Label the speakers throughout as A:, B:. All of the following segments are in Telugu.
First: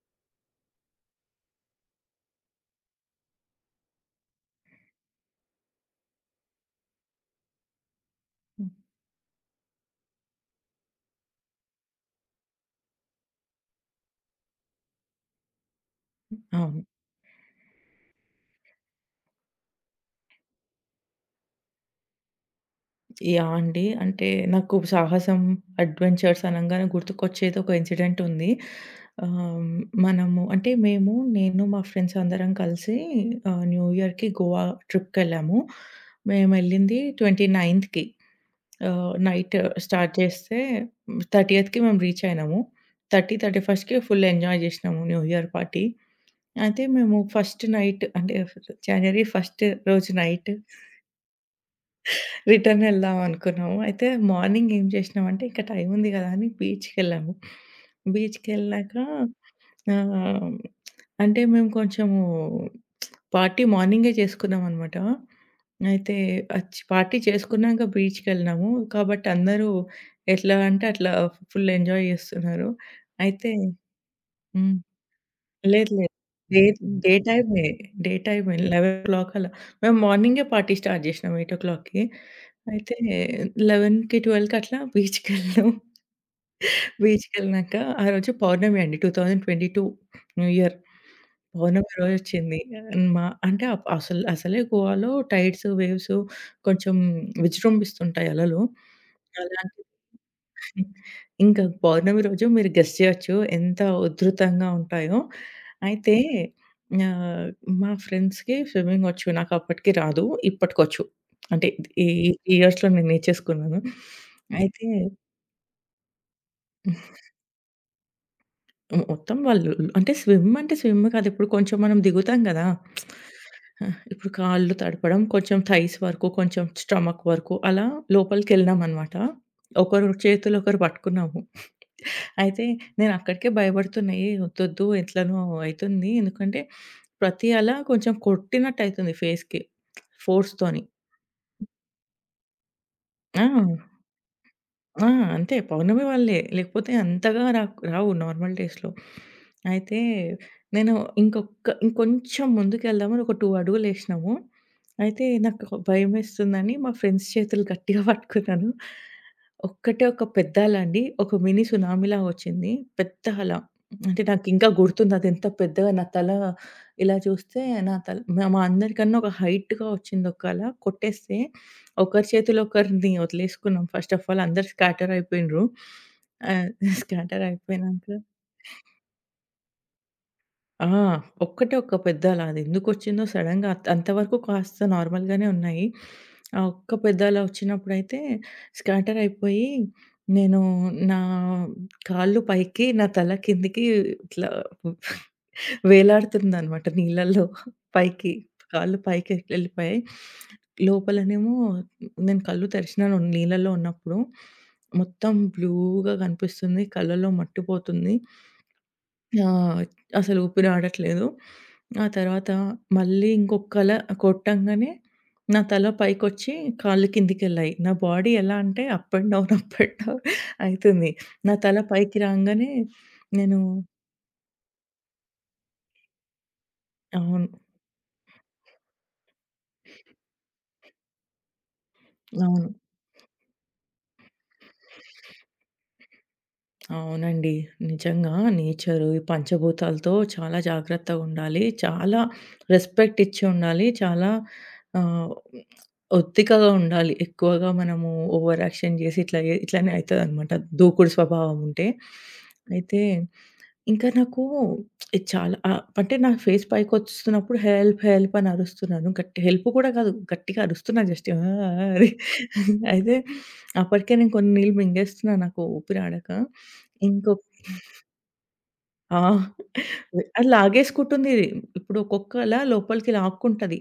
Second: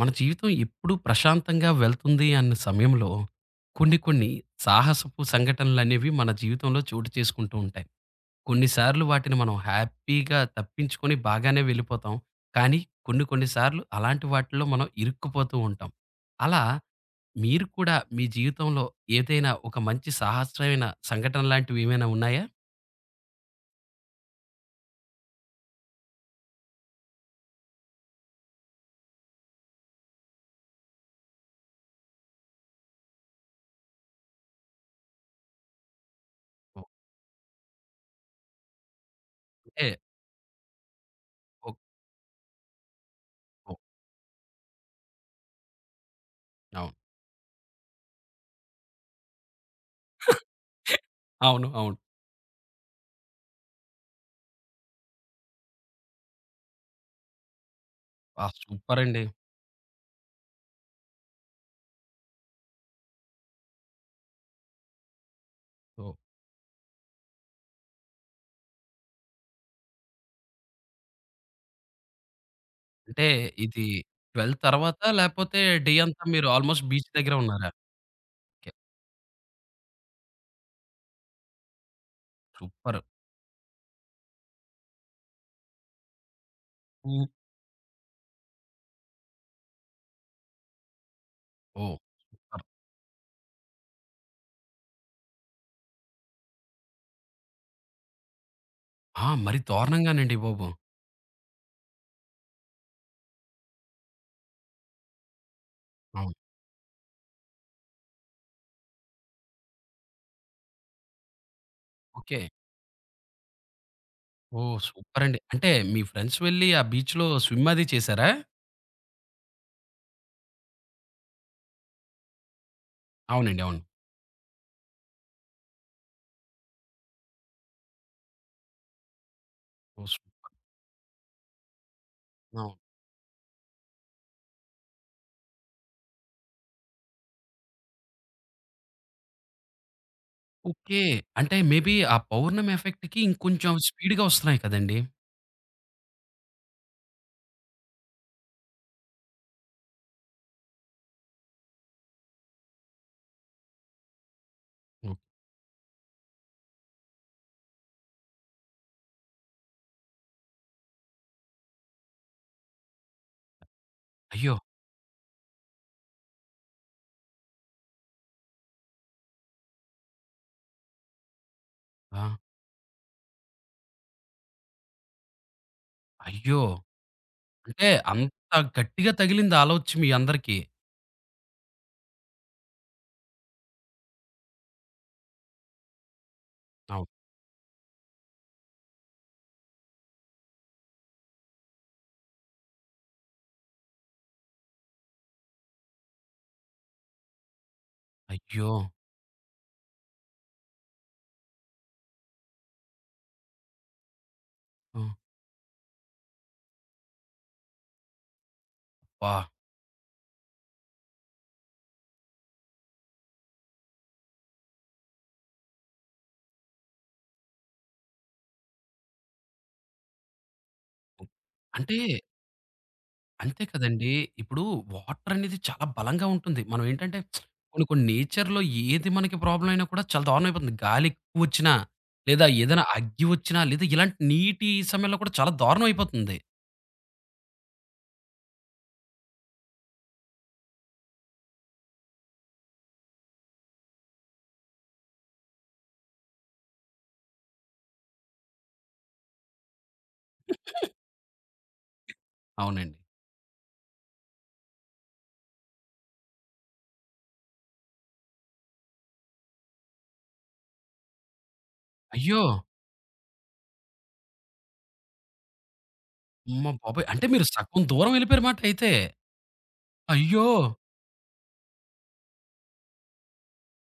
A: మన జీవితం ఎప్పుడు ప్రశాంతంగా వెళ్తుంది అన్న సమయంలో కొన్ని కొన్ని సాహసపు సంఘటనలు అనేవి మన జీవితంలో చోటు చేసుకుంటూ ఉంటాయి. కొన్నిసార్లు వాటిని మనం హ్యాపీగా తప్పించుకొని బాగానే వెళ్ళిపోతాం. కానీ కొన్ని కొన్ని సార్లు అలాంటి వాటిలో మనం ఇరుక్కుపోతూ ఉంటాం. అలా
B: అవును.
A: మీరు కూడా మీ జీవితంలో ఏదైనా ఒక మంచి సాహసమైన సంఘటన లాంటివి ఏమైనా ఉన్నాయా?
B: యాహ్! అండి. నాకు సాహసం, అడ్వెంచర్స్ అనంగానే గుర్తుకొచ్చేది ఒక ఇన్సిడెంట్ ఉంది. ఆహ్, మనము అంటే మేము నేను మా ఫ్రెండ్స్ అందరం కలిసి న్యూ ఇయర్‌కి గోవా ట్రిప్‌కెళ్ళాము. మేమెళ్ళింది 29థ్ నైట్
A: ఓకే.
B: స్టార్ట్ చేస్తే
A: ఓహ్!
B: 30థ్ మేము రీచ్ అయినాము. 30,
A: ఓహ్!
B: 31కి ఫుల్ ఎంజాయ్ చేసినాము న్యూ ఇయర్ పార్టీ. అయితే
A: అవును.
B: మేము ఫస్ట్ నైట్ అంటే జనవరి ఫస్ట్ రోజు నైట్
A: అవును. అవును.
B: రిటర్న్ వెళ్దాం అనుకున్నాము. అయితే మార్నింగ్ ఏం చేసినామంటే ఇంక టైం ఉంది కదా అని బీచ్‌కెళ్ళాము.
A: ఆ!
B: బీచ్‌కెళ్ళాక
A: సూపర్ అండి.
B: ఆహ్, అంటే మేము కొంచెము పార్టీ మార్నింగే చేసుకున్నామనమాట.
A: ఓహ్!
B: అయితే అచ్ పార్టీ చేసుకున్నాక బీచ్‌కెళ్ళినాము. కాబట్టి అందరూ ఎట్లా అంటే అట్లా ఫుల్ ఎంజాయ్ చేస్తున్నారు.
A: అంటే
B: అయితే
A: ఇది 12
B: హ్మ్.
A: తర్వాత లేపోతే
B: లేదు
A: డే
B: లేదు.
A: అంతా మీరు
B: డే
A: ఆల్‌మోస్ట్ బీచ్
B: డే
A: దగ్గరే
B: టైమే.
A: ఉన్నారా?
B: డే టైమే
A: ఓకే.
B: 11:00 అలా. మేము మార్నింగే పార్టీ స్టార్ట్ జేసినాం 8:00కి. అయితే
A: సూపర్.
B: 11కి, 12కి అట్లా బీచ్‌కెళ్ళాం.
A: హ్మ్.
B: బీచ్‌కెళ్ళినాక ఆ రోజు పౌర్ణమి అండి. 2022 న్యూ ఇయర్. పౌర్ణమి
A: ఓహ్!
B: రోజొచ్చింది.
A: సూపర్.
B: మా అంటే అప్ అసలే గోవాలో టైడ్స్, వేవ్స్ కొంచెం విజృంభిస్తుంటాయి అలలు.
A: ఆ! మరి
B: అలాంటి
A: దారుణంగానండి బాబు.
B: హ్మ్. ఇంకా పౌర్ణమి రోజు మీరు గెస్ చేయొచ్చు ఎంత ఉధృతంగా ఉంటాయో. అయితే
A: అవును.
B: ఆహ్, మా ఫ్రెండ్స్‌కి స్విమ్మింగ్ వచ్చు. నాకు అప్పటికి రాదు. ఇప్పటికొచ్చు. అంటే ఈ
A: ఓకే.
B: ఈ ఇయర్స్‌లో నేను నేర్చేసుకున్నాను.
A: ఓహ్!
B: అయితే
A: సూపరండి. అంటే మీ ఫ్రెండ్స్ వెళ్లి ఆ బీచ్‌లో స్విమ్ అది చేసారా?
B: మొత్తం వాళ్ళు అంటే స్విమ్ అంటే స్విమ్ కాదు. ఇప్పుడు కొంచెం మనం దిగుతాం గదా!
A: అవునండి. అవును.
B: ఇప్పుడు కాళ్ళు తడపడం, కొంచెం థైస్ వరకు, కొంచెం స్టమక్ వరకు అలా లోపలికెళ్ళినామనమాట.
A: ఓహ్!
B: ఒకరు చేతులు ఒకరు పట్టుకున్నాము. అయితే
A: అవును.
B: నేనక్కడికే భయపడుతున్నా. ఏ ఒద్దొద్దు ఎట్లనో అయితుంది. ఎందుకంటే, ప్రతి అల కొంచెం కొట్టినట్టయితుంది ఫేస్‌కి ఫోర్స్‌తోని.
A: ఓకే. అంటే మేబీ ఆ పౌర్ణమి ఎఫెక్ట్‌కి
B: ఆ!
A: ఇంకొంచెం స్పీడ్‌గా వస్తున్నాయి కదండీ!
B: ఆ! అంతే పౌర్ణమి వాళ్ళే. లేకపోతే అంతగా రాక్ రావు నార్మల్ డేస్‌లో. అయితే నేను ఇంకొంచెం ముందుకెళ్దామని ఒక 2 అడుగులేసినాము.
A: ఓహ్!
B: అయితే నాకు భయమేస్తుందని మా ఫ్రెండ్స్ చేతులు గట్టిగా పట్టుకున్నాను. ఒక్కటే ఒక పెద్ద అల అండి. ఒక మినీ సునామీలాగా వచ్చింది. పెద్ద అల. అంటే
A: అయ్యో!
B: నాకింకా గుర్తుంది అదెంత పెద్దగా నా తల ఇలా చూస్తే నా తల మా మా అందరికన్నా ఒక హైట్‌గా వచ్చింది ఒక అల. కొట్టేస్తే ఒకరి
A: ఆ!
B: చేతిలో ఒకరిని వదిలేసుకున్నాం. ఫస్ట్ ఆఫ్ ఆల్ అందరూ స్కాటర్ అయిపోయిండ్రు.
A: అయ్యో!
B: ఆహ్, స్కాటర్
A: అంటే
B: అయిపోయినంక
A: అంత గట్టిగా తగిలిందా అలా వచ్చి మీ అందరికి?
B: ఆ! ఒక్కటే ఒక్క పెద్దాల అది ఎందుకొచ్చిందో సడెన్‌గా అంతవరకు కాస్త నార్మల్‌గానే ఉన్నాయి. ఆ ఒక్క
A: అవును.
B: పెద్దాల వచ్చినప్పుడైతే స్కాటర్ అయిపోయి నేను నా కాళ్ళు పైకి, నా తల కిందకి ఇట్లా వేలాడుతుందనమాట నీళ్ళల్లో. పైకి
A: అయ్యో!
B: కాళ్ళు పైకి ఎళ్ళిపోయాయి. లోపలనేమో నేను కళ్ళు తెరిచినాను నీళ్ళలో ఉన్నప్పుడు.
A: ఆ!
B: మొత్తం బ్లూగా కనిపిస్తుంది. కళ్ళలో మట్టి పోతుంది.
A: అబ్బా!
B: ఆ! అసలు ఊపిరాడట్లేదు. ఆ తర్వాత మళ్ళీ ఇంకొక కల కొట్టంగానే నా తల పైకొచ్చి కాళ్ళు కిందికెళ్ళాయి. నా బాడీ ఎలా అంటే up and down, up and down అయితుంది. నా తల
A: అంటే
B: పైకి రాంగానే నేను
A: అంతే కదండీ! ఇప్పుడు వాటర్ అనేది చాలా బలంగా ఉంటుంది. మనం ఏంటంటే
B: అవును.
A: కొన్ని కొన్ని నేచర్‌లో ఏది మనకి ప్రాబ్లమ్ అయినా కూడా చాలా దారుణం అయిపోతుంది. గాలి ఎక్కువొచ్చినా, లేదా
B: అవును.
A: ఏదైనా అగ్గి వచ్చినా, లేదా ఇలాంటి నీటి సమయంలో కూడా చాలా దారుణం అయిపోతుంది.
B: అవునండి. నిజంగా నేచరు, ఈ పంచభూతాలతో చాలా జాగ్రత్తగుండాలి. చాలా రెస్పెక్ట్ ఇచ్చి ఉండాలి. చాలా ఆహ్, ఒత్తికగా ఉండాలి. ఎక్కువగా మనము ఓవర్ యాక్షన్ చేసి ఇట్లా ఇట్లనే అయితదనమాట దూకుడు స్వభావం ఉంటే.
A: అవునండి.
B: అయితే ఇంకా నాకు ఇది చాలా అంటే నా ఫేస్ పైకొస్తున్నప్పుడు హెల్ప్, హెల్ప్ అని అరుస్తున్నాను. గట్టి హెల్ప్ కూడా కాదు. గట్టిగా అరుస్తున్నా జస్ట్ ఆ! ఆ! అని.
A: అయ్యో!
B: అయితే అప్పటికే నేను కొన్ని నీళ్ళు మింగేస్తున్నా నాకు ఊపిరాడక.
A: అమ్మ బాబోయ్! అంటే
B: ఇంకొ
A: మీరు సగం దూరం వెళ్ళిపోయారు మాట అయితే.
B: ఆ!
A: అయ్యో!
B: అది లాగేసుకుంటుంది. ఇది. ఇప్పుడు ఒక్కొక్కలా లోపలికి లాక్కుంటది.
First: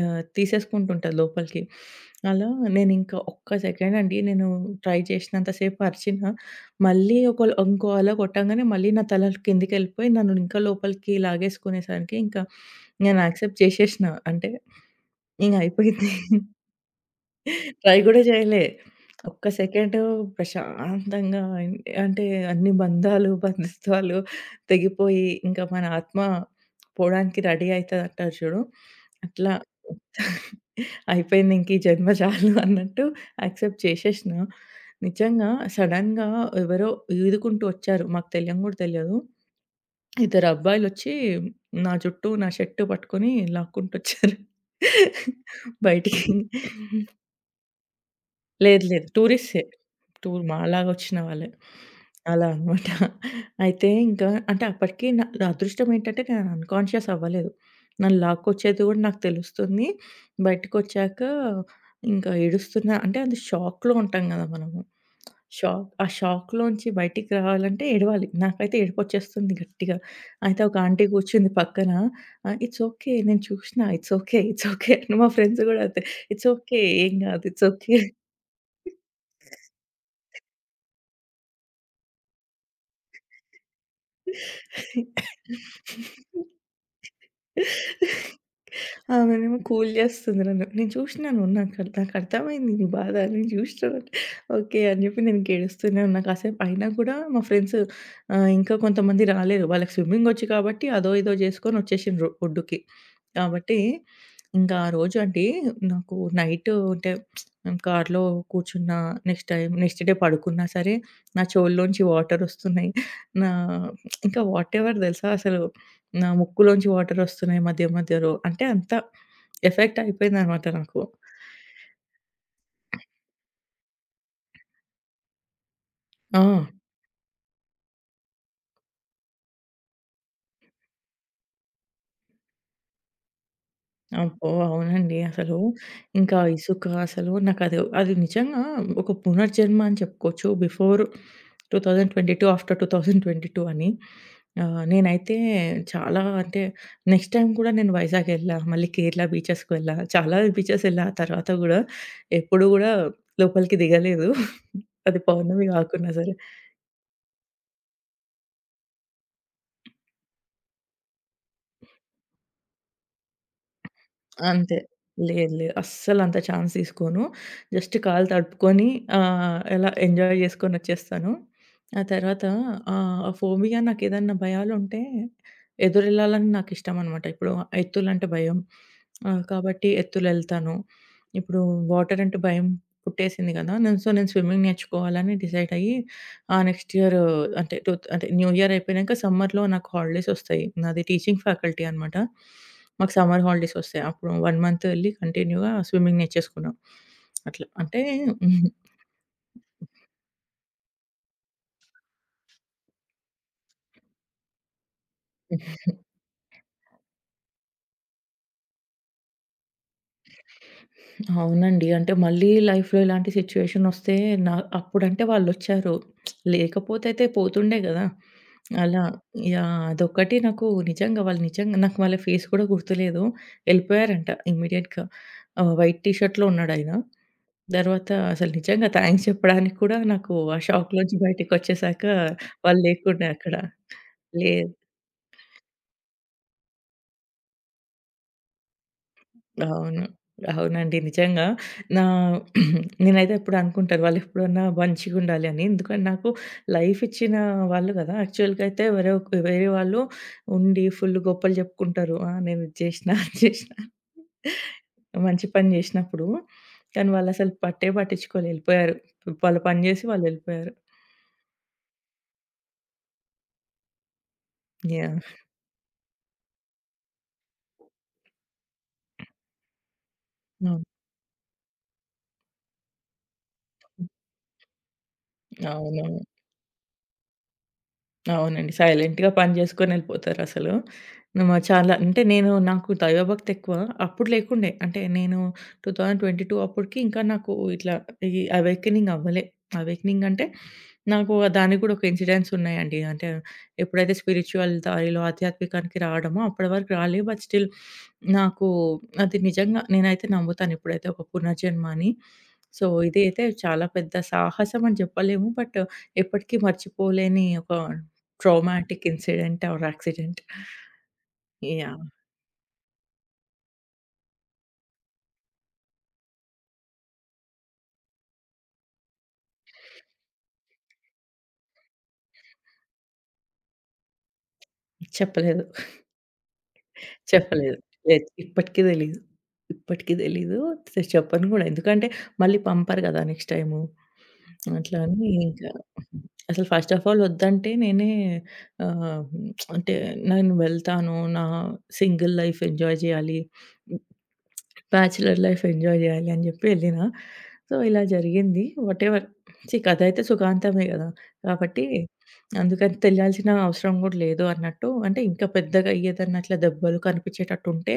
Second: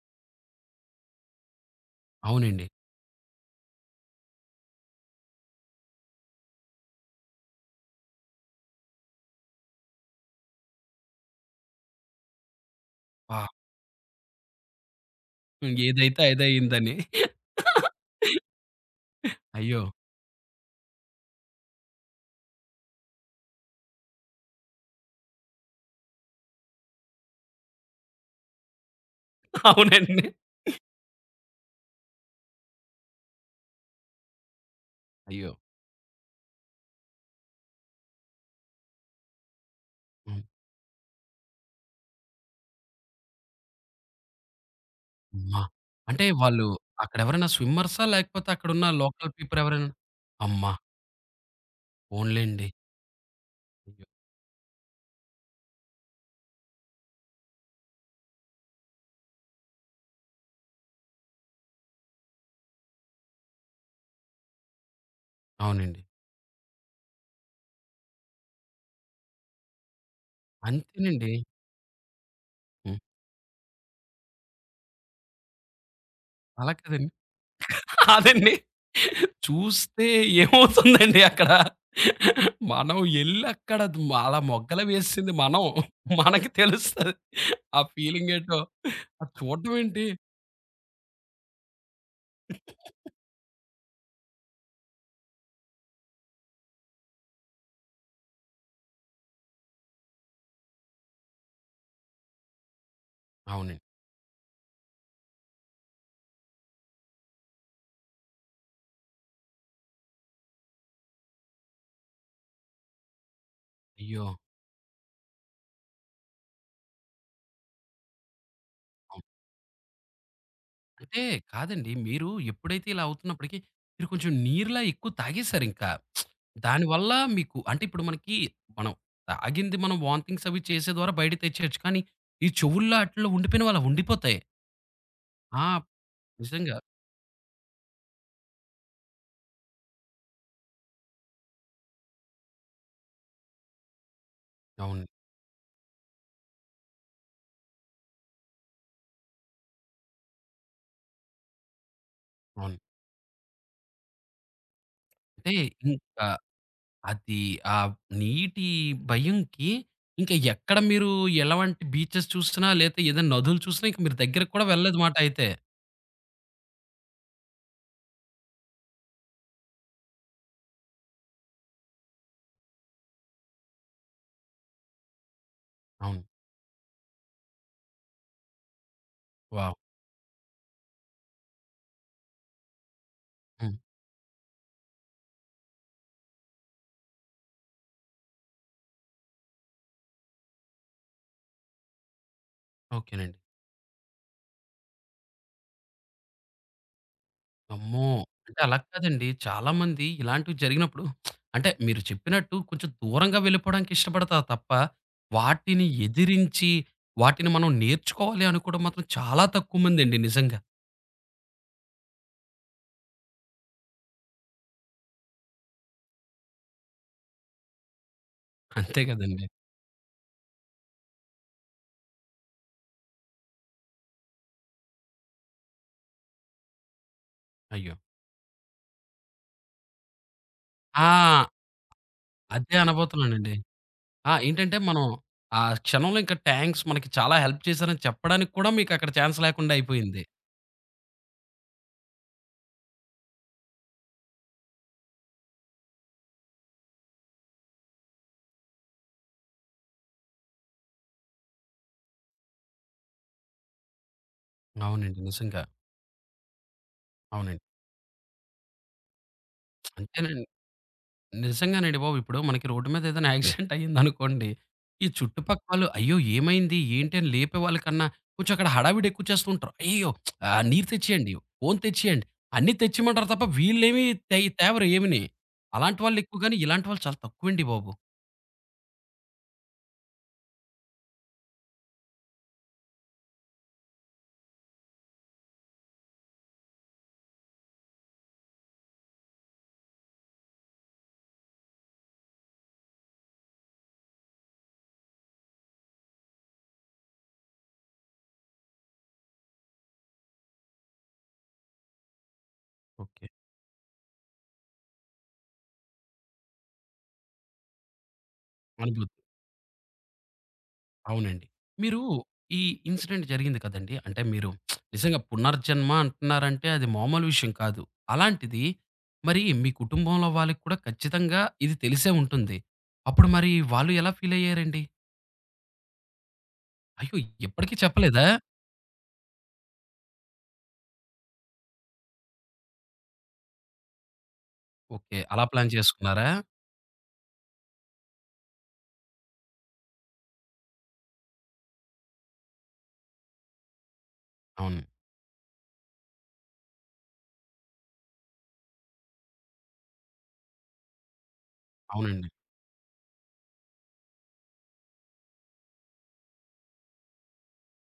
B: తీసేసుకుంటుంటది లోపలికి. అలా
A: అవునండి.
B: నేనింక ఒక్క సెకండ్ అండి నేను ట్రై చేసినంత సేపు అరిచినా, మళ్ళీ ఒక ఇంకో అల కొట్టంగానే మళ్ళీ నా తల కిందికెళ్ళిపోయి నన్ను ఇంకా లోపలికి లాగేసుకునేసరికి ఇంకా నేను
A: పాపం
B: యాక్సెప్ట్ చేసేసినా. అంటే ఇంగ అయిపోయింది.
A: ఏదైతే అదయిందని.
B: ట్రై గూడా జేయలే. ఒక్క
A: అయ్యో!
B: సెకండు ప్రశాంతంగా అంటే అన్ని బంధాలు, బంధుత్వాలు తెగిపోయి, ఇంకా మన ఆత్మ పోవడానికి రెడీ అయితదంటారు జూడు. అట్లా
A: అవునండి.
B: అయిపోయింది ఇంక ఈ జన్మ చాలు అన్నట్టు యాక్సెప్ట్ చేసేసినా. నిజంగా
A: అయ్యో!
B: సడెన్‌గా ఎవరో ఈదుకుంటూ ఒచ్చారు. మాకు తెలియని గూడా తెలియదు.
A: హ్మ్.
B: ఇద్దరు అబ్బాయిలొచ్చి నా జుట్టు, నా షర్ట్ పట్టుకొని లాక్కుంటూ ఒచ్చారు
A: అమ్మా! అంటే
B: బయటికి.
A: వాళ్ళు అక్కడెవరైనా స్విమ్మర్సా? లేకపోతే
B: లేదు.
A: అక్కడున్న
B: లేదు.
A: లోకల్ పీపుల్
B: టూరిస్ట్‌సే.
A: ఎవరైనా
B: టూర్
A: అమ్మా!
B: మాలాగొచ్చిన వాళ్ళే. అలా
A: పోన్లెండి.
B: అనమాట. అయితే
A: అయ్యో!
B: ఇంకా అంటే అప్పటికి నా నా అదృష్టం ఏంటంటే నేను అన్‌కాన్షియస్ అవ్వలేదు. నన్ను లాక్కొచ్చేది గూడా నాకు తెలుస్తుంది. బయటకొచ్చాక ఇంకా ఏడుస్తున్నా అంటే అది షాక్‌లో ఉంటాం గదా! మనము.
A: అవునండి.
B: ఆ షాక్‌లోంచి బయటికి రావాలంటే ఏడవాలి. నాకైతే ఏడుపొచ్చేస్తుంది గట్టిగా. అయితే ఒక ఆంటీ
A: అంతేనండి.
B: కూర్చుంది పక్కన. "It's
A: hmm.
B: ఓకే. నేను చూషినా. It's okay. ఇట్స్ ఓకే" అని మా ఫ్రెండ్స్ గూడా అంతే. "ఇట్స్
A: అలా
B: ఓకే.
A: కాదండి.
B: ఏం గాదు. It's okay."
A: అదండి. చూస్తే ఏమవుతుందండి అక్కడ? మనం ఎళ్లి అక్కడ అలా మొగ్గలు వేసింది మనం. మనకి తెలుస్తది. ఆ ఫీలింగేంటో. అది
B: ఆమెనేమో
A: చూడడం
B: కూల్
A: ఏంటి?
B: జేస్తుంది నన్ను. నేను చూషినాను. నాకు నాకర్థమైంది నీ బాధ. నేను జూషినాను. ఓకే అని జెప్పి నేను ఇంకేడుస్తూనే ఉన్నా కాసేపు. అయినా గూడా మా ఫ్రెండ్స్ ఇంకా కొంతమంది రాలేదు. వాళ్ళకి స్విమ్మింగొచ్చు కాబట్టి అదో ఇదో జేసుకొని ఒచ్చేషిండ్రు ఒడ్డుకి. కాబట్టి
A: అవునండి.
B: ఇంకా ఆ రోజు అండి నాకు నైట్ అంటే మేము కార్‌లో కూర్చున్నా, నెక్స్ట్ డే పడుకున్నా సరే, నా చెవుల్లోంచి వాటరొస్తున్నాయి. నా
A: అయ్యో! అవును.
B: ఇంకా వాటెవర్ దెలుసా అసలు నా ముక్కులోంచి వాటరొస్తున్నాయి మధ్య మధ్యలో. అంటే అంత ఎఫెక్ట్ అయిపోయిందనమాట నాకు.
A: అంటే కాదండి. మీరు ఎప్పుడైతే ఇలా అవుతున్నప్పటికి మీరు కొంచెం నీరులా ఎక్కువ తాగేసారు ఇంకా.
B: ఆ!
A: దానివల్ల మీకు అంటే ఇప్పుడు మనకి మనం తాగింది మనం వామిటింగ్స్ అవి చేసే ద్వారా బయటకి తెచ్చేయొచ్చు. కానీ ఈ చెవుల్లో ఆటిల్లో ఉండిపోయినవి అలా ఉండిపోతాయి.
B: అబ్బో! అవునండి. అసలు
A: ఆ!
B: ఇంకా
A: నిజంగా.
B: ఇసుక అసలు నాకది అది అది నిజంగా ఒక పునర్జన్మ అని చెప్పుకోవచ్చు. బిఫోర్ 2022, ఆఫ్టర్ 2022 అని.
A: అవును.
B: నేనైతే చాలా అంటే నెక్స్ట్ టైమ్ కూడా నేను వైజాగ్ ఎళ్ళా, మళ్ళీ కేరళ బీచెస్‌కి వెళ్ళా. చాలా బీచెస్ ఎళ్ళా ఆ తర్వాత గూడా. ఎప్పుడు
A: అవును.
B: గూడా లోపలికి దిగలేదు. అది
A: అంటే
B: పౌర్ణమి కాకున్నా
A: ఇంకా
B: సరే.
A: అది ఆ నీటి భయంకి ఇంకా ఎక్కడ మీరు ఎలాంటి బీచెస్ చూసినా లేతే ఏదైనా నదులు చూసినా ఇంక మీరు దగ్గరకి కూడా
B: అంతే.
A: వెళ్ళలేదన్నమాట అయితే.
B: లేదు లేదు. అస్సలంత ఛాన్స్ తీసుకోను. జస్ట్ కాళ్ళు తడుపుకొని ఎలా ఎంజాయ్ చేసుకొనొచ్చేస్తాను. ఆ తర్వాత ఆ ఫోబియా నాకేదన్నా భయాలుంటే
A: అవును.
B: ఎదురెళ్ళాలని నాకిష్టమనమాట. ఇప్పుడు ఎత్తులంటే భయం.
A: వావ్!
B: కాబట్టి ఎత్తులెళ్తాను. ఇప్పుడు వాటర్ అంటే భయం పుట్టేసింది గదా!
A: హ్మ్.
B: నేను సో, నేను స్విమ్మింగ్ నేర్చుకోవాలని డిసైడ్ అయ్యి ఆ నెక్స్ట్ ఇయర్ అంటే టూ అంటే న్యూ ఇయర్ అయిపోయినాక సమ్మర్‌లో నాకు హాలిడేసొస్తాయి. నాది టీచింగ్ ఫ్యాకల్టీ అనమాట. మాకు
A: ఓకేనండి.
B: సమ్మర్ హాలిడేస్ ఒస్తాయి. అప్పుడు 1 మంత్ ఎళ్లి కంటిన్యూ‌గా స్విమ్మింగ్ నేర్చేసుకున్నాం. అట్లా. అంటే
A: అమ్మో! అంటే అలా కాదండి. చాలామంది ఇలాంటివి జరిగినప్పుడు అంటే మీరు చెప్పినట్టు కొంచెం దూరంగా వెళ్ళిపోవడానికి ఇష్టపడతారు తప్ప, వాటిని ఎదిరించి, వాటిని మనం నేర్చుకోవాలి అనుకోవడం మాత్రం చాలా తక్కువ మందండి నిజంగా.
B: అవునండి. అంటే మళ్ళీ లైఫ్‌లో ఇలాంటి సిట్యుయేషన్ ఒస్తే నా అప్పుడంటే వాళ్ళొచ్చారు. లేకపోతే అయితే పోతుండే గదా!
A: అంతే
B: అలా
A: కదండీ!
B: యాహ్! అదొక్కటి నాకు నిజంగా వాళ్ళు నిజంగా నాకు వాళ్ళ ఫేస్ కూడా గుర్తులేదు. ఎళ్ళిపోయారంట ఇమ్మీడియేట్‌గా. వైట్ టీ షర్ట్‌లో ఉన్నాడాయన.
A: అయ్యో!
B: తర్వాత అసలు నిజంగా థాంక్స్ చెప్పడానికి కూడా నాకు ఆ షాక్‌లోంచి
A: ఆ!
B: బయటికొచ్చేసాక
A: అదే
B: వాళ్ళు లేకుండే
A: అనబోతున్నానండి.
B: అక్కడ.
A: ఆ!
B: లేదు.
A: ఏంటంటే మనం ఆ క్షణంలో ఇంకా థాంక్స్ మనకి చాలా హెల్ప్ చేశారని చెప్పడానికి కూడా మీకు అక్కడ ఛాన్స్ లేకుండా
B: అవును.
A: అయిపోయింది.
B: అవునండి. నిజంగా నా నేనైతే ఎప్పుడు అనుకుంటాను వాళ్ళెప్పుడన్నా మంచిగుండాలి అని. ఎందుకంటే నాకు లైఫ్ ఇచ్చిన వాళ్ళు గదా! యాక్చువల్‌గా అయితే వేరే వాళ్ళు ఉండి ఫుల్ గొప్పలు చెప్పుకుంటారు. ఆ! నేను ఇది చేసినా, అది చేసినా
A: అవునండి.
B: మంచి
A: నిజంగా.
B: పని చేసినప్పుడు. కానీ వాళ్ళసలు
A: అవునండి.
B: పట్టించుకోలే. ఎళ్ళిపోయారు. వాళ్ళ పని చేసి
A: అంతేనండి.
B: వాళ్ళెళ్ళిపోయారు.
A: నిజంగానండి బాబు. ఇప్పుడు మనకి రోడ్డు మీద ఏదైనా యాక్సిడెంట్ అయిందనుకోండి, ఈ
B: యాహ్!
A: చుట్టుపక్కలోళ్ళు "అయ్యో! ఏమైంది? ఏంటి?" అని లేపేవాళ్ళ కన్నా, కొంచెం అక్కడ హడావిడి ఎక్కువ చేస్తూ ఉంటారు. "అయ్యయ్యో! ఆహ్,
B: అవును.
A: నీరు తెచ్చేయండి, ఫోను తెచ్చేయండి" అన్నీ తెచ్చిమంటారు తప్ప వీళ్ళేమి తేవరు ఏమిని. అలాంటి వాళ్ళు
B: అవునవును.
A: ఎక్కువ గాని, ఇలాంటి వాళ్ళు చాలా తక్కువండి బాబు.
B: అవునండి. సైలెంట్‌గా పని జేసుకొని ఎళ్ళిపోతారసలు. చాలా అంటే నేను నాకు దైవభక్తి ఎక్కువ. అప్పుడు లేకుండే. అంటే నేను 2022 అప్పటికి ఇంకా నాకు ఇట్లా ఈ అవేకెనింగ్ అవ్వలే. అవేకెనింగ్ అంటే నాకు దానికి గూడా ఒక ఇన్సిడెంట్స్ ఉన్నాయండి. అంటే ఎప్పుడైతే స్పిరిచ్యువల్ దారిలో ఆధ్యాత్మికానికి రావడమో అప్పటి వరకు రాలే. బట్ స్టిల్ నాకు అది నిజంగా నేనైతే నమ్ముతాను ఇప్పుడైతే ఒక పునర్జన్మ అని. So,
A: okay.
B: ఇదైతే చాలా పెద్ద సాహసం అని జెప్పలేము. బట్ ఎప్పటికీ మర్చిపోలేని ఒక ట్రామాటిక్
A: అనుభూతి.
B: Incident or accident.
A: అవునండి. మీరు
B: యాహ్!
A: ఈ ఇన్సిడెంట్ జరిగింది కదండీ! అంటే మీరు నిజంగా పునర్జన్మ అంటున్నారంటే అది మామూలు విషయం కాదు. అలాంటిది మరి మీ కుటుంబంలో వాళ్ళకి కూడా ఖచ్చితంగా ఇది తెలిసే ఉంటుంది. అప్పుడు మరి వాళ్ళు ఎలా ఫీల్ అయ్యారండి?
B: చెప్పలేదు.
A: అయ్యో! ఎప్పటికి
B: చెప్పలేదు.
A: చెప్పలేదా?
B: లేదు. ఇప్పటికి తెలీదు. ఇప్పటికి తెలీదు. చెప్పను గూడా. ఎందుకంటే మళ్ళీ పంపరు గదా! Next time. అట్లా
A: ఓకే.
B: అని
A: అలా
B: ఇంకా
A: ప్లాన్ చేసుకున్నారా?
B: అసలు ఫస్ట్ ఆఫ్ ఆల్ ఒద్దంటే నేనే ఆహ్, అంటే నేను వెళ్తాను. నా సింగిల్ లైఫ్ ఎంజాయ్ జేయాలి.
A: అవును.
B: బ్యాచిలర్ లైఫ్ ఎంజాయ్ జేయాలి అని జెప్పి ఎళ్ళినా. సో, ఇలా జరిగింది. వాటెవర్ ఛీ! కథయితే సుఖాంతమే గదా! కాబట్టి
A: అవునండి.
B: అందుకని తెలియాల్సిన అవసరం గూడా లేదు అన్నట్టు అంటే ఇంకా పెద్దగా అయ్యేదన్నా అట్లా దెబ్బలు కనిపిచ్చేటట్టుంటే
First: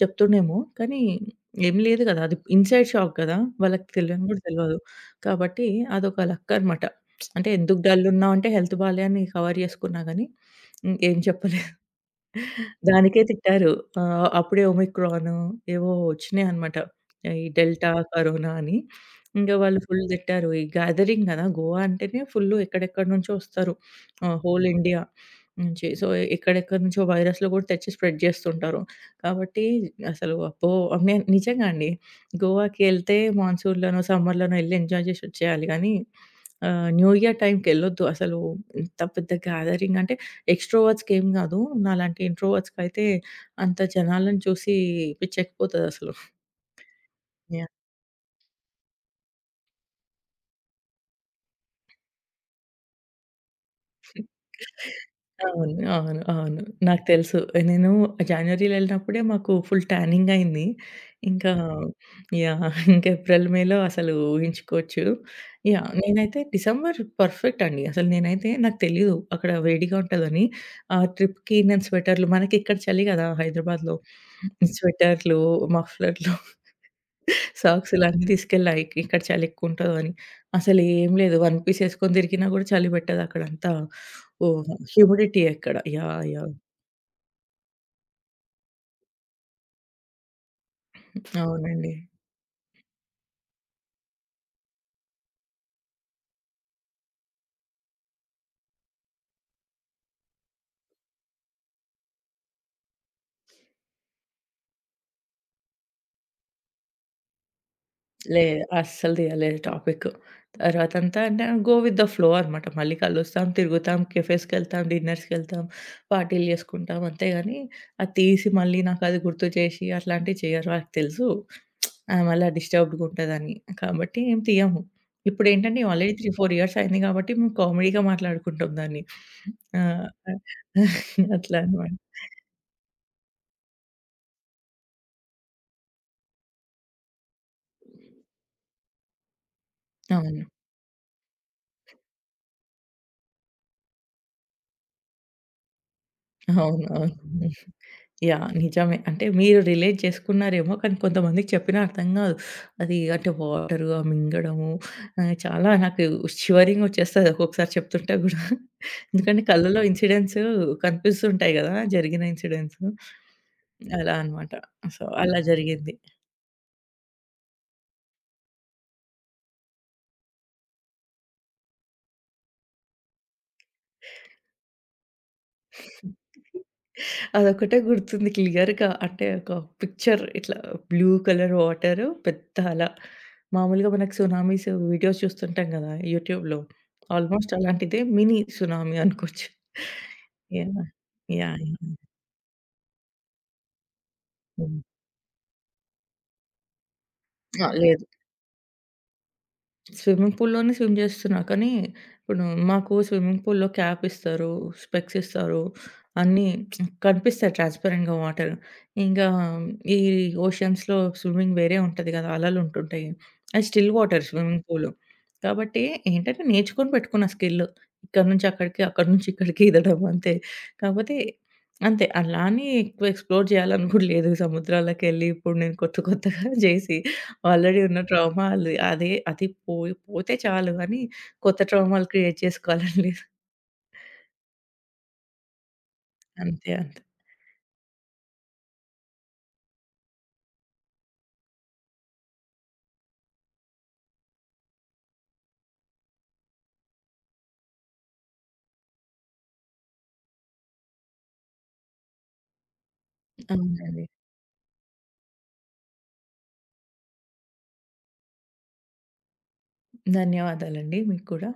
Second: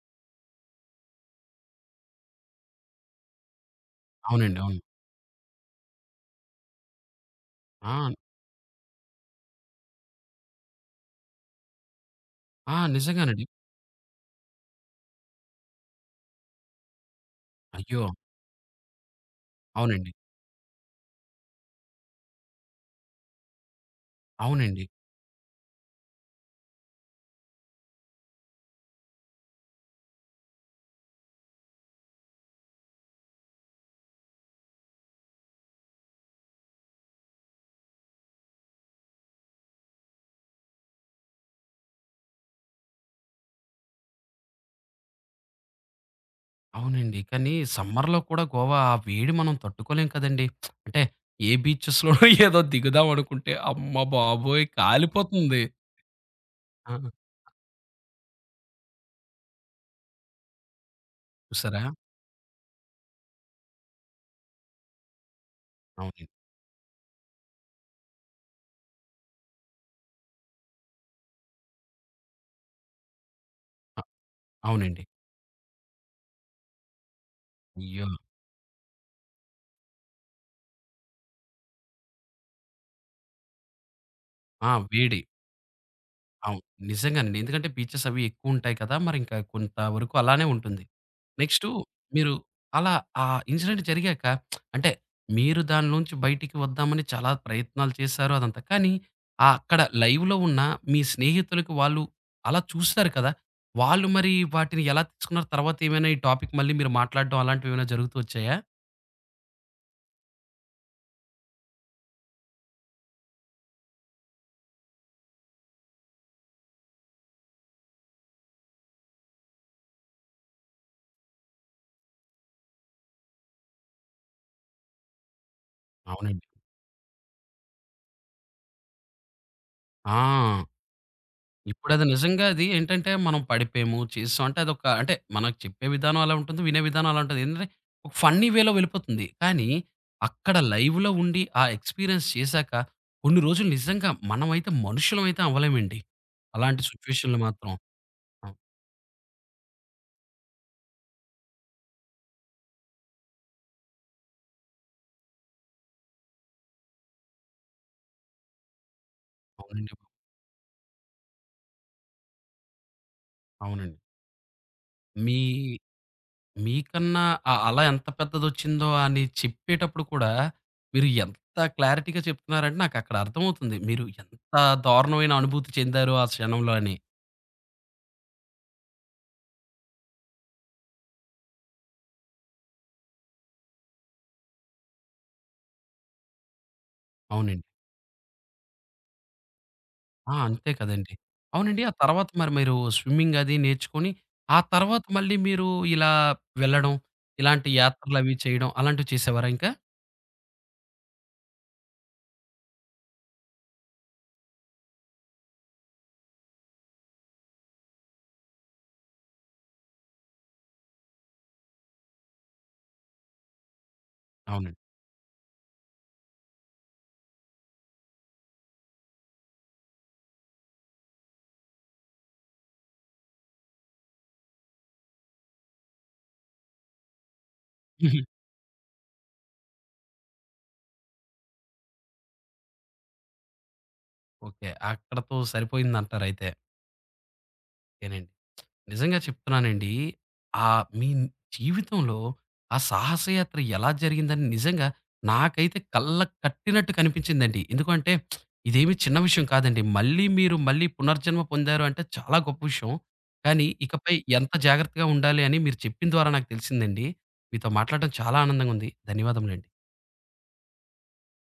B: చెప్తుండేమో. కానీ ఏం లేదు గదా! అది ఇన్‌సైడ్ షాక్ గదా! వాళ్ళకి తెలియని గూడా
A: అవునండి.
B: తెలవదు.
A: అవును.
B: కాబట్టి అదొక లక్కనమాట. అంటే ఎందుకు
A: ఆ!
B: డల్లున్నావంటే హెల్త్ బాలే అని కవర్ జేసుకున్నా గానీ ఏం చెప్పలేదు.
A: ఆ!
B: దానికే
A: నిజంగానండి.
B: తిట్టారు. అప్పుడే ఒమిక్రాను ఏవో వచ్చినాయన్నమాట. ఈ డెల్టా,
A: అయ్యో!
B: కరోనా అని. ఇంక వాళ్ళు ఫుల్
A: అవునండి.
B: తిట్టారు. ఈ గ్యాదరింగ్ గదా! గోవా అంటేనే ఫుల్లు ఎక్కడెక్కడి నుంచో వస్తారు. హోల్
A: అవునండి.
B: ఇండియా నుంచి. సో, ఎక్కడెక్కడి నుంచో వైరస్‌లు గూడా తెచ్చి స్ప్రెడ్ జేస్తుంటారు. కాబట్టి అసలు అబ్బో! నేను నిజంగా అండి. గోవాకి ఎళ్తే మాన్సూన్‌లోనో, సమ్మర్‌లోనో ఎళ్లి ఎంజాయ్ జేసి వచ్చేయాలి గానీ న్యూ ఇయర్ టైమ్‌కెళ్ళొద్దు. అసలు ఎంత పెద్ద గ్యాదరింగ్ అంటే ఎక్స్‌ట్రోవర్ట్స్‌కేం గాదు. నాలాంటి ఇంట్రోవర్ట్స్‌కైతే అంత జనాలను చూసి పిచ్చెక్కిపోతదసలు.
A: అవునండి. కానీ
B: యాహ్!
A: సమ్మర్‌లో కూడా గోవా ఆ వేడి మనం తట్టుకోలేం కదండీ! అంటే ఏ బీచెస్‌లో ఏదో దిగుదాం అనుకుంటే అమ్మ బాబోయ్! కాలిపోతుంది.
B: అవును. అవును. అవును.
A: ఆ!
B: నాకు తెలుసు. నేను జాన్వరిలో ఎళ్ళినప్పుడే మాకు ఫుల్ టానింగ్ అయింది. ఇంకా
A: చూసారా?
B: యాహ్! ఇంక ఏప్రిల్, మేలో అసలు ఊహించుకోవచ్చు. యాహ్!
A: అవునండి.
B: నేనైతే డిసెంబర్ పర్ఫెక్ట్ అండి. అసలు నేనైతే నాకు తెలీదు అక్కడ వేడిగా ఉంటదని. ఆ ట్రిప్‌కి నేను మనకిక్కడ చలి గదా! హైదరాబాద్‌లో.
A: అ అవునండి.
B: స్వెటర్లు, మఫ్లర్లు
A: అయ్యో!
B: సాక్సులన్నీ తీసుకెళ్ళా. ఇక్కడ చలి ఎక్కువుంటదని. అసలేం లేదు. వన్ పీస్ ఏసుకొని తిరిగినా గూడా చలి పెట్టదక్కడంతా.
A: ఆ!
B: ఓహ్!
A: వేడి.
B: హ్యూమిడిటీయే ఇక్కడ. యాహ్! యాహ్!
A: అవును. నిజంగానండి. ఎందుకంటే బీచెస్ అవి ఎక్కువుంటాయి కదా! మరింక కొంతవరకు అలానే ఉంటుంది. నెక్స్టు
B: అవునండి.
A: మీరు అలా ఆ ఇన్సిడెంట్ జరిగాక అంటే మీరు దానిలోంచి బయటికి వద్దామని చాలా ప్రయత్నాలు చేశారు అదంతా. కానీ ఆహ్, అక్కడ లైవ్‌లో ఉన్న మీ స్నేహితులకి వాళ్ళు అలా చూస్తారు కదా! వాళ్ళు మరి వాటిని ఎలా తీసుకున్నారు? తర్వాత ఏమైనా ఈ టాపిక్ మళ్ళీ మీరు మాట్లాడడం అలాంటివేమైనా జరుగుతూ వచ్చాయా?
B: లేదు. అస్సలు తీయలేదు టాపిక్. తర్వాతంతా అంటే గో విత్ ద ఫ్లో అనమాట. మళ్ళీ కలుస్తాం, తిరుగుతాం, కేఫేస్‌కెళ్తాం, డిన్నర్స్‌కెళ్తాం, పార్టీలు చేసుకుంటాం అంతే గాని, అది తీసి మళ్ళీ నాకది గుర్తు చేసి అట్లాంటివి చేయరు. వాళ్ళకి తెలుసు. ఆమె అలా డిస్టర్బ్డ్‌గా ఉంటదని. కాబట్టి ఏం తీయము. ఇప్పుడేంటంటే ఆల్రెడీ 3,
A: అవునండి.
B: 4 ఇయర్స్ అయింది కాబట్టి మేము కామెడీగా మాట్లాడుకుంటాం దాన్ని. ఆ!
A: ఆ!
B: అట్లా అన్నమాట.
A: ఇప్పుడది నిజంగా అది ఏంటంటే, మనం పడిపోయాము, చేసేసాం అంటే అదొక అంటే మనకు చెప్పే విధానం అలా ఉంటుంది. వినే విధానం అలా ఉంటుంది. ఏంటంటే, ఒక ఫన్నీ వేలో వెళ్ళిపోతుంది. కానీ,
B: అవును.
A: అక్కడ లైవ్‌లో ఉండి ఆ ఎక్స్‌పీరియన్స్ చేశాక, కొన్ని రోజులు నిజంగా మనమైతే మనుషులమైతే అవ్వలేమండి. అలాంటి
B: అవునవును.
A: సిట్యుయేషన్‌లో మాత్రం.
B: యాహ్!
A: అవును.
B: నిజమే. అంటే మీరు రిలేట్ చేసుకున్నారేమో కానీ కొంతమందికి చెప్పినా అర్థం కాదు. అది అంటే వాటరు ఆ మింగడము చాలా నాకు షివరింగ్ వచ్చేస్తది ఒక్కొక్కసారి చెప్తుంటే గూడా. ఎందుకంటే కళ్ళలో
A: అవునండి. బాబు,
B: ఇన్సిడెంట్స్ కనిపిస్తుంటాయి గదా! జరిగిన ఇన్సిడెంట్స్.
A: అవునండి.
B: అలా అన్నమాట. సో,
A: మీ
B: అలా జరిగింది.
A: మీకన్నా ఆ అల ఎంత పెద్దదొచ్చిందో అని చెప్పేటప్పుడు కూడా, మీరు ఎంత క్లారిటీగా చెప్తున్నారంటే, నాకక్కడ అర్థమవుతుంది. మీరు ఎంత దారుణమైన అనుభూతి చెందారో ఆ క్షణంలో అని.
B: అదొకటే గుర్తుంది క్లియర్‌గా. అంటే ఒక పిక్చర్ ఇట్లా బ్లూ కలర్ వాటరు, పెద్ద అల. మామూలుగా మనకు సునామీస్ వీడియోస్ చూస్తుంటాం గదా! యూట్యూబ్‌లో. ఆల్‌మోస్ట్
A: అవునండి.
B: అలాంటిదే మినీ సునామీ అనుకోవచ్చు.
A: ఆ! అంతే
B: యాహ్!
A: కదండీ.
B: యాహ్!
A: అవునండి. ఆ
B: యాహ్!
A: తర్వాత మరి మీరు స్విమ్మింగ్ అది నేర్చుకొని, ఆ
B: హ్మ్.
A: తర్వాత మళ్ళీ మీరు ఇలా వెళ్ళడం,
B: ఆ!
A: ఇలాంటి
B: లేదు.
A: యాత్రలవి చేయడం అలాంటివి చేసేవారా ఇంకా?
B: స్విమ్మింగ్ పూల్‌లోనే స్విమ్ జేస్తున్నా. కానీ, ఇప్పుడు మాకు స్విమ్మింగ్ పూల్‌లో క్యాప్ ఇస్తారు, స్పెక్స్ ఇస్తారు. అన్నీ కనిపిస్తాయి ట్రాన్స్‌పరెంట్‌గా వాటర్. ఇంగా ఈ ఓషన్స్‌లో స్విమ్మింగ్ వేరే ఉంటది గదా! అలలుంటుంటాయి. అది స్టిల్ వాటర్ స్విమ్మింగ్
A: అవునండి.
B: పూల్. కాబట్టి ఏంటంటే, నేర్చుకొని పెట్టుకున్న స్కిల్. ఇక్కడ నుంచి అక్కడికి, అక్కడి నుంచి ఇక్కడికి ఈదడం అంతే. కాకపోతే అంతే అలా అని ఎక్కువ ఎక్స్‌ప్లోర్ జేయాలని గూడా లేదు. సముద్రాలకెళ్ళి ఇప్పుడు నేను కొత్తగా జేసి ఆల్రెడీ ఉన్న ట్రామా ఆళ్ళది. అది పోయి పోతే చాలు అని కొత్త ట్రామాలు క్రియేట్ చేసుకోవాలండి.
A: ఓకే. అక్కడతో సరిపోయిందంటారయితే.
B: అంతే అంతే.
A: ఓకేనండి. నిజంగా చెప్తున్నానండి. ఆహ్, మీ జీవితంలో ఆ సాహసయాత్ర ఎలా జరిగిందని నిజంగా నాకైతే కళ్ళకి కట్టినట్టు కనిపించిందండి. ఎందుకంటే ఇదేమి చిన్న విషయం కాదండి. మళ్ళీ మీరు పునర్జన్మ పొందారు అంటే చాలా గొప్ప విషయం. కానీ
B: అవునండి.
A: ఇకపై ఎంత జాగ్రత్తగా ఉండాలి అని మీరు చెప్పిన ద్వారా నాకు తెలిసిందండి. మీతో మాట్లాడటం చాలా ఆనందంగా ఉంది. ధన్యవాదములండి.
B: ధన్యవాదాలండి మీకు కూడా.